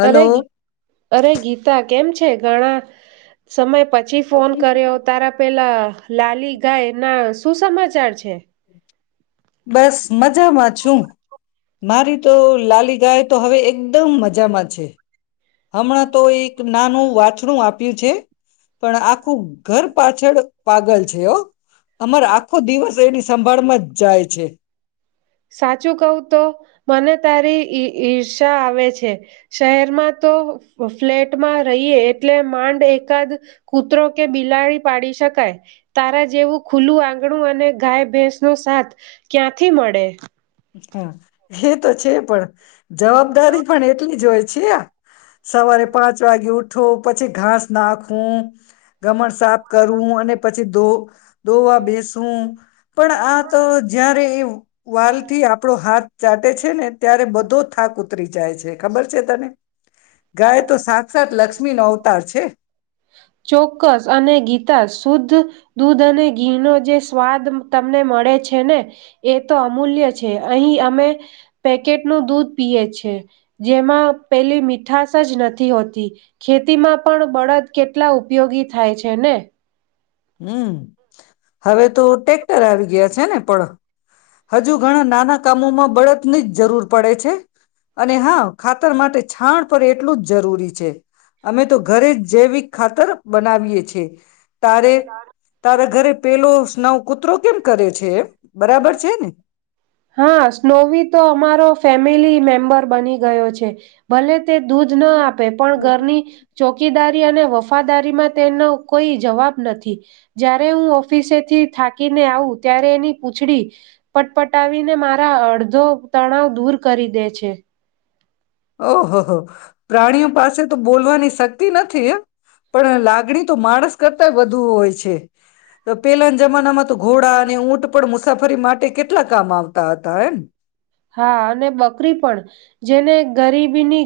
Hello અરેી અરે ગીતા કેમ છે ઘણા સમય પછી ફોન કર્યો તારા પેલા લાલી ગાય ના શું સમાચાર છે. બસ મજામાં છું. મારી તો લલી ગાય તો હવે એકદમ મજામાં છે. હમણાં તો એક નાનું વાંછણું આપે આપ્યું છે પણ આખું ઘર પાછળ પાગલ છે એ અમારે આખો દિવસ એની સંભાળમાં જ જાય છે. સાચું કવ તો મને તારીઈ ઈર્ષા આવે છે શહેરમાં તો ફ્લેટમાં રહીયએ એટલે માંડ એકાદ કૂતરો કે બિલાડી પાડી શકાય તારા જેવું ખુલ્લું આંગણું અને ગાય ભેંસ નો સાથ ક્યાંથી મળે હા એ તો છે પણ જવાબદારી પણ એટલી જ હોય છે છી સવારે પાંચ વાગે ઉઠો પછી ઘાસ નાખું ગમણ સાફ કરવું અને પછી ધો ધોવા બેસવું પણ આ તો જયારે એ વાલ. આપણો હાથ ચાટે છે ને ત્યારે બધો થાક ઉતરી જાય છે ખબર છે તને. ગાય તો સાક્ષ સાાત લક્ષ. લક્ષ્મી નો અવતાર છે. ચોક્કસ અને ગીતા શુદ્ધ દૂધ અને ઘીનો જે સ્વાદ તમને મળે છે ને એ તો અમૂલ્ય છે અહીં અમે પેકેટનું દૂધ પીએ છે જેમાં પેલી મીઠશ જ નથી હોતી ખેતીમાં પણ બળદ. કેટલા ઉપયોગી થાય છે ને. હમ હવે તો ટેક્ટર આવી ગયા છે ને પણ. હજુ ઘણા નાના. કામોમાં બળદની જ જરૂર પડે છે. અને હા ખાતર માટે છાણ પર. એટલું જ જરૂરી છે. અમે તો ઘરે જ જેૈવીિક. ખાતર બનાવીએ છીઍ તારે તારા ઘરે પેલો સ્નાવ કુતરો કેમ. કરે છે. બરાબર. ને હા સ્નોવી તો અમારો. ફેમિલી મેમ્બર બની ગયો છે ભલે. દૂધ ના આપે પણ ઘરની. ચોકીદારી અને વફાદારીમાં તેનો કોઈ જવાબ નથી જ્યારે હું ઓફિસેથી થાકીને આવું ત્યારે એની. પૂછડી પટપટાવીને મારા અડધો તણાવ દૂર કરી દે છે. ઓહહ. પ્રાણીઓ પાસે તો. બોલવાની શક્તિ નથી એ. પણ લાગણી તો માણસ કરતા વધુ હોય છે. તો પેલાના જમાનામાં તો ઘોડા અને ઊંટ પણ મુસાફરી માટે કેટલા કામ આવતા હતા એમ. હા અને બકરી પણ જેને ગરીબીની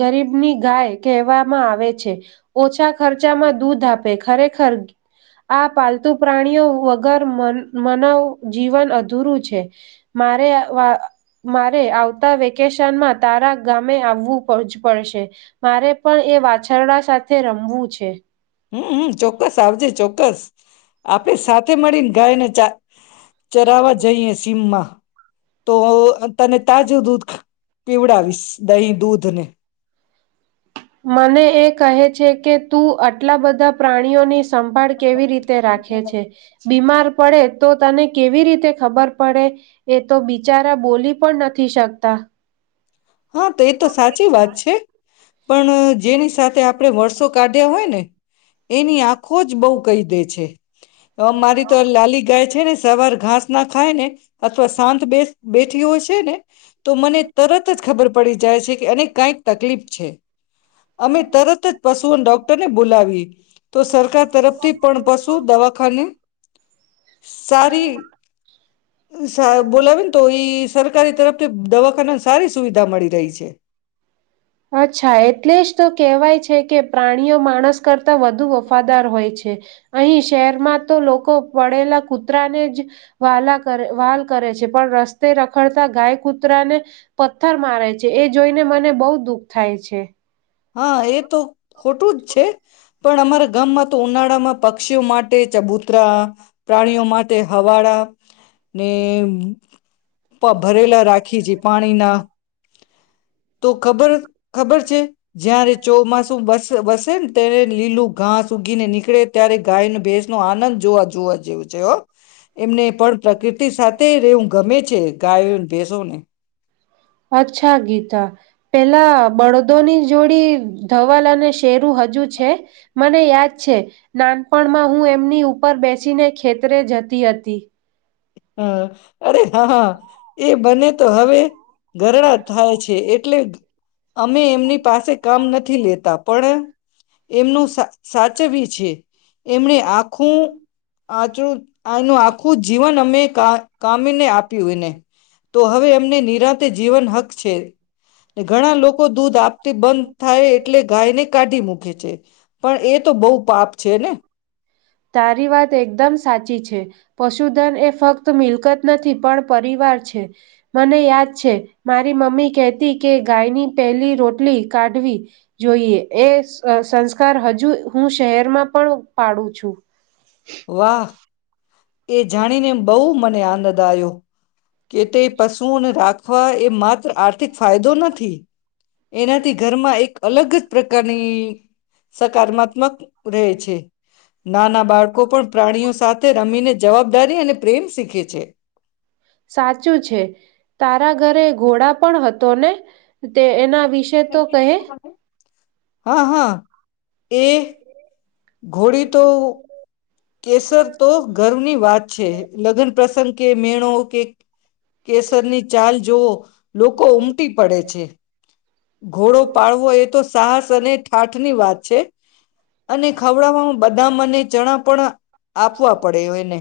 ગરીબની ગાય કહેવામાં આવે છે ઓછા ખર્ચામાં દૂધ આપે ખરેખર આ પાલતુ પ્રાણીઓ વગર મનવ જીવન અધૂરું છે મારે. મારે આવતા વેકેશનમાં તારા ગામે આવવું પડશે મારે પણ એ વાછરડા સાથે રમવું છે. હમમ ચોક્કસ આવજે ચોક્કસ આપે સાથે મળીને ગાય ને ચા. ચરાવા જઈએ સીમમાં. તો તને તાજું દૂધ પીવડાવીશ દહીં દૂધ ને. મને એ કહે છે કે તું આટલા બધા પ્રાણીઓની સંભાળ કેવી રીતે રાખે છે બીમાર પડે તો તને કેવી રીતે ખબર પડે એ તો બિચારા બોલી પણ નથી શકતા. હા તો એ તો સાચી વાત છે પણ જેની સાથે આપ. મો કાઢ્યા હોય ને એની આંખો જ બહ કહી દે છે મારી તો લલી ગાય છે. છે ને સવાર ઘાસ ના ખાય ને અથવા શાંત બે બેઠી હોય છે ને તો મને તરત પડી જાય છે કે એને કઈક તકલીફ છે. અમે તરત જ પશુઓ ડોક્ટરને બોલાવી તો સરકાર તરફથી પણ પશુ દવાખાને સારી બોલાવેને તો ઈ સરકારી તરફથી દવાખાના સુવિધા મળી રહી છે. અચ્છા એટલે જ તો કેહેવાય છે કે પ્રાણીઓ માણસ કરતા વધુ વફાદાર હોય છે અહી શહેરમાં તો લોકો પડેલા કૂતરાને જ વલા કરે વહલ કરે છે પણ રસ્તે રખડતા ગાય કૂતરાને પથ્થર મારે છે એ જોઈને મને બહુ દુઃખ થાય છે. હા એ તો ખોટું જ છે પણ અમારા ગામમાં તો ઉનાળા માં પક્ષીઓ માટે ચબૂતરા પ્રાણીઓ માટે હવા. [inaudible] ને ભરેલા રાખી છે પાણીના તો ખબર ખબર છે. જયારે ચોમાસું બસે ને ત્યારે લીલું ઘાસ સુ ઉગી ને નીકળે ત્યારે ગાયને ભેસ ન આનંદ જોઅ જોઅ‌‌ જેવું છે. એમને પણ પ્રકૃતિ સાથે રહેવું ગમે છે ગાયો ભેસો. અચ્છા ગીતા પેલા બળદોની જોડી ધવલ અને શેરુ હજુ છે મને યાદ છે નાનપણમાં હું એમની ઉપર બેસીને ખેતરે જ તી હતી. હા અરે હા એ બને તો હવે ઘરડા થાય છે એટલે અમે એમની પાસે કામ નથી લેતા પણ એમનું સાચવી છે એમને આખું આ જો આનું આખું જીવન અમે કા કામીને આપ્યું એને તો હવે એમને નિરાંત જીવન હક છે. ઘણા લોકો દૂધ આપતી બંધ થાય એટલે ગાય કાઢી મુખી છે. પણ એ તો બહુ પાપ છે ને. તારી વાત એકદમ સાચી છે પશુધન એ ફક્ત મિલકત નથી પણ પરિવાર છે મને યાદ છે મારી મમ્મી કહેતી કે ગાયની પહેલી રોટલી કાઢવી જોઈએ એ સંસ્કાર હજુ હું શહેરમાં પણ પાડું છું. વાહ એ જાણીને બહુ મને આનંદ આવ્યો કે તે પશુઓને રાખવા એ માત્ર આર [unintelligible] ફાયદો નથી એનાથી ઘરમાં એક અલગ જ પ્રકારની સકારમાત્મક રહે છે. નાના બાળકો પણ પ્રાણીઓ સાથે રમીને જવાબદારી અને પ્રેમ શીખે છે. સાચું છે તારા ઘરે ઘોડા પણ હતો ને તે એના વિશે તો કહે હા હા. એ ઘોડી તો કેસર તો ગર્વની વાત છે લગ્ન પ્રસંગ કે મેણ નો ઓકે. કેસરની ચાલ જોવો લોકો ઉમટી પડે છે. ઘોડો પાડવો એ તો સાહસ અને ઠાઠ ની વાત છે અને ખવડાવવામા બધા મને જણા પણ આપવા પડે [unintelligible] એને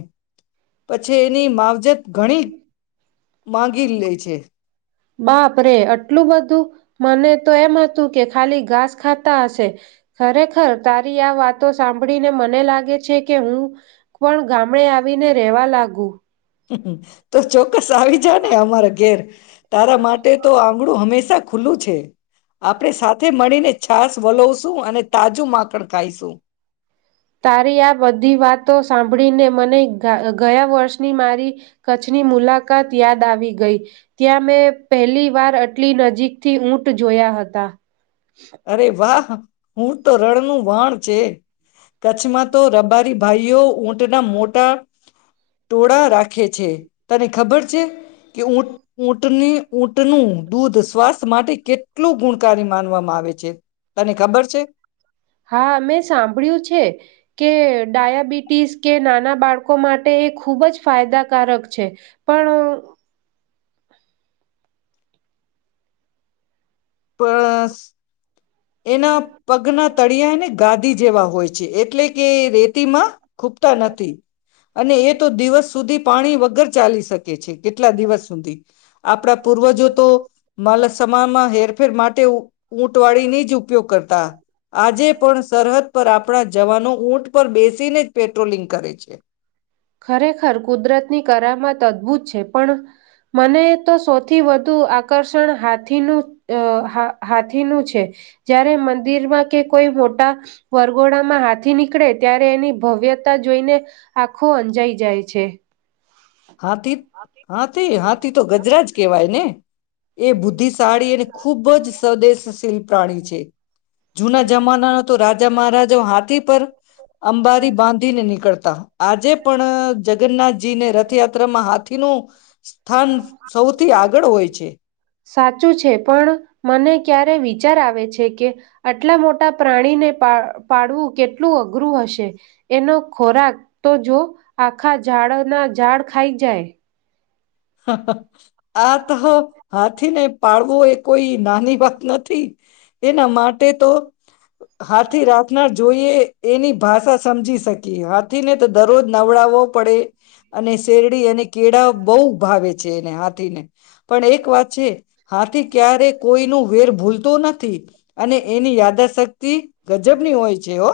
પછી એની માવજત ઘણી માંગી લે છે. બાપ રે આટલું બધું મને તો એમ હતું કે ખાલી ઘાસ ખાતા હશે ખરેખર તારી આ વાતો સાંભળીને મને લાગે છે કે હું પણ ગામડે આવીને રેવા લાગુ. તો છોક બસ આવી જા ને અમારા ઘેર તારા માટે તો આંગણું હંમેશા ખુલ્લું છે આપણે સાથે મળીને છાસ વલોવશું અને તાજું માખણ ખાઈશું. તારી આ બધી વાતો સાંભળીને મને ગયા વર્ષની મારી કચ્છની મુલાકાત યાદ આવી ગઈ ત્યાં મેં પહેલી વાર આટલી નજીકથી ઊંટ જોયા હતા. અરે વાહ. ઊંટ તો રણનું વાહણ છે. કચ્છમાં તો રબારી ભાઈઓ ઊંટ ના મોટા ટોળા રાખે છે તને ખબર છે કે ઊંટ ઊંટની ઊંટનું દૂધ સ્વાસ્થ માટે કેટલું ગુણકારી માનવામાં આવે છે જે હા મેં સાંભળ્યું છે કે ડાયાબિટીસ કે નાના બાળકો માટે એ ખૂબ જ ફાયદાકારક છે પણ પસ એના પગના તળિયાને ગાદી જેવા હોય છે એટલે. કે રેતીમાં ખૂબતા નથી અને એ તો દિવસ સુધી પાણી વગર ચાલી શકે છે કેટલા દિવસ સુધી આપણા પૂર્વજો તો માલ સમામાં હેરફેર માટે ઉ ઊંટવાળી ની ઉપયોગ કરતા આજે પણ સરહદ પર આપણા જવાનો ઊંટ પર બેસીને પેટ્રોલિંગ કરે છે. અદભુત છે પણ મને તો સૌથી વધુ આકર્ષણ હાથીનું હાથીનું છે જય્યારે મંદિરમાં કે કોઈ મોટા વરગોડામાં હાથી નીકળે ત્યારે એની ભવ્યતા જોઈને આખો અંજાઈ જાય છે. હાથી હાથી હાથી તો ગજરાજ કેવાય ને. એ બુદ્ધિશાળી અને ખૂબ જ સ્વદેશશીલ પ્રાણી છે જૂના જમાનાનો તો રાજા મહારાજા હાથી પર અંબારી બાંધીને નીકળતા. આજે પણ જગન્નાથજીને રથ યાત્રા મહ હાથીનું સ્થાન સૌથી આગળ હોય છે. સાચું છે પણ મને ક્યારે વિચાર આવે છે કે આટલા મોટા પ્રાણીને પાડવું કેટલું અઘરું હશે એનો ખોરાક તો જો આખા ઝાડ ના ઝાડ ખાઈ જાય. આ તો હાથીને પાળવો એ કોઈ નાની વાત નથી એના માટે તો હાથથી રાત ના જોઈ એની ભાષા સમજી શકી હાથીને તો દરરોજ નવડાવવો પડે અને શેરડી અને કેળા બહુ વેચે એને હાથ ને પણ એક વાત છે હાથી ક્યારે કોઈનું વેર ભૂલતો નથી. અને એની યાદાશક્તિ ગજબની હોય છે હો.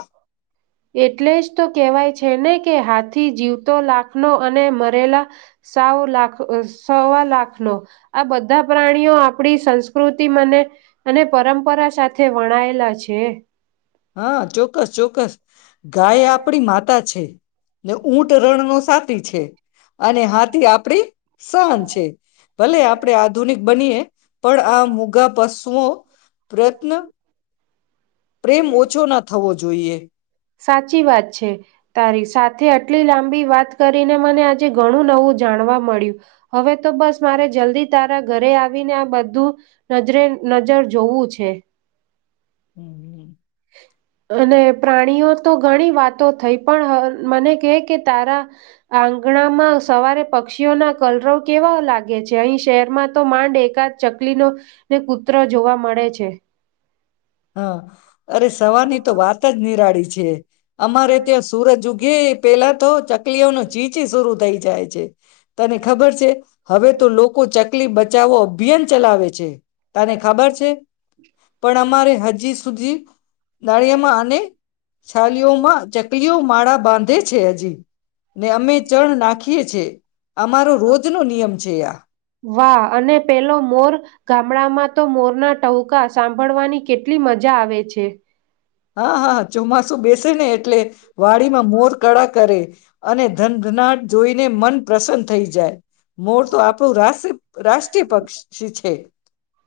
એટલે જ તો કેહેવાય છે ને કે હાથી જીવતો લાખનો અને મરેલા સાવ લાખ સવા લાખનો આ બધા પ્રાણીઓ આપણી સંસ્કૃતિ મને અને પરંપરા સાથે વણાયેલા છે. હા ચોક્કસ ચોક્કસ. ગાય આપડી માતા છે ને ઊંટ રણનો સા છે અને હાથી આપડી સહન છે ભલે આપણેે આધુનિક બનીએ પણ આ મુગા પસ હું પ્રયત્ન પ્રેમ ઓછો ના થવો જોઈએ. સાચી વાત છે તારી સાથે આટલી લાંબી વાત કરીને મને આજે ઘણું નવું જાણવા મળ્યું હવે તો બસ મારે જલ્દી તારા ઘરે આવીને આ બધું નજરે નજર જોવું છે. હમ. અને પ્રાણીઓ તો ઘણી વાતો થઈ પણ મને કે કે તારા આંગણામાં સવારે પક્ષીઓના કલરવ કેવા લાગે છે અહીં શહેરમાં તો માંડ એકાદ ચકલીનો ને કૂતરો જોવા મળે છે. હા અરે સવારની તો વાત જ નિરાળી છે અમારે ત્યાં સુરજ ઉગી ગ પેલા તો ચ કલીઓ ન ચીચી શરૂ થઈ. છે તને ખબર છે હવે તો લોકો ચકલી બચાવો અભિયાન ચલાવે છે. તને ખબર છે પણ અમારે સુજી દાળિયામાં અને છલીઓમાં ચકલીઓ માળા બાંધે છે હજી. ને અમે ચણ નાખીએ અમારો રોજનો નિયમ છે આ. વાહ અને પેલો મોર ગામડામાં તો મોરના ટવકા સાંભળવાની કેટલી મજા આવે છે. હા હા હ ચોમાસું બેસ ને એટલે વાડી માં મોર કળા કરે અને ધનના જોઈને મન પ્રસન્ન થઈ જાય. મોળ તો આપણું રાષ્ટ રાષ્ટ્રીય પક્ષ છે.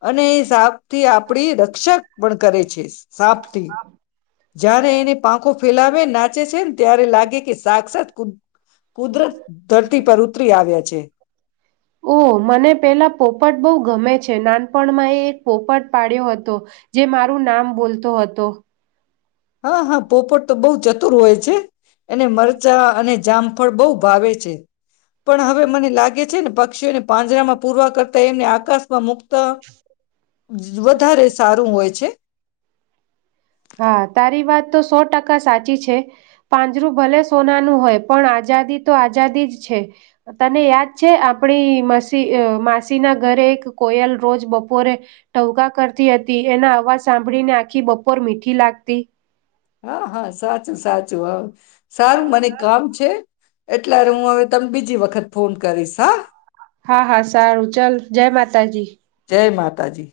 અને એ હિસાબ થી આપ આપડી રક્ષક પણ કરે છે સાપ થી. જ્યારે એને પાંખો ફેલાવે નાચે છે. ત્યારે લાગે કે સાક્ષાત કુ કુદરત ધરતી પર ઉતરી આવ્યા છે. ઓ મને પેલા પોપટ બહુ ગમે છે નાનપણમાં એ એક પોપટ પાડ્યો હતો જે મારું નામ બોલતો હતો. હા હા પોપોટ તો બહુ ચતુર હોય છે. એને મરચાં અને જામફળ બહુ ભાવે છે. પણ હવે મને લાગે છે ને પક્ષીઓને પાજરામાં પૂરવા કરતા તેમમને આકાશમાં મુક્ત તો વધારે સારું હોય છે. હા તારી વાત તો સો ટકા સાચી છે પાંજરું ભલે સોનાનુંું હોય પણ આઝાદી તો આઝાદી જ છે તને યાદ છે આપણી માસી માસીના ઘરે એક કોયલ રોજ બપોરે ટવકા કરતી હતી એના અવાજ સાંભળીને આખી બપો ઉપ મીઠી લાગતી. હા હા સાચું સાચું હ. સાર મને કામ છે એટલે હું હવે તમે બીજી વખત વખત ફોન કરીશ હા. હા હા સારું ચલ જય માતાજી. જય માતાજી.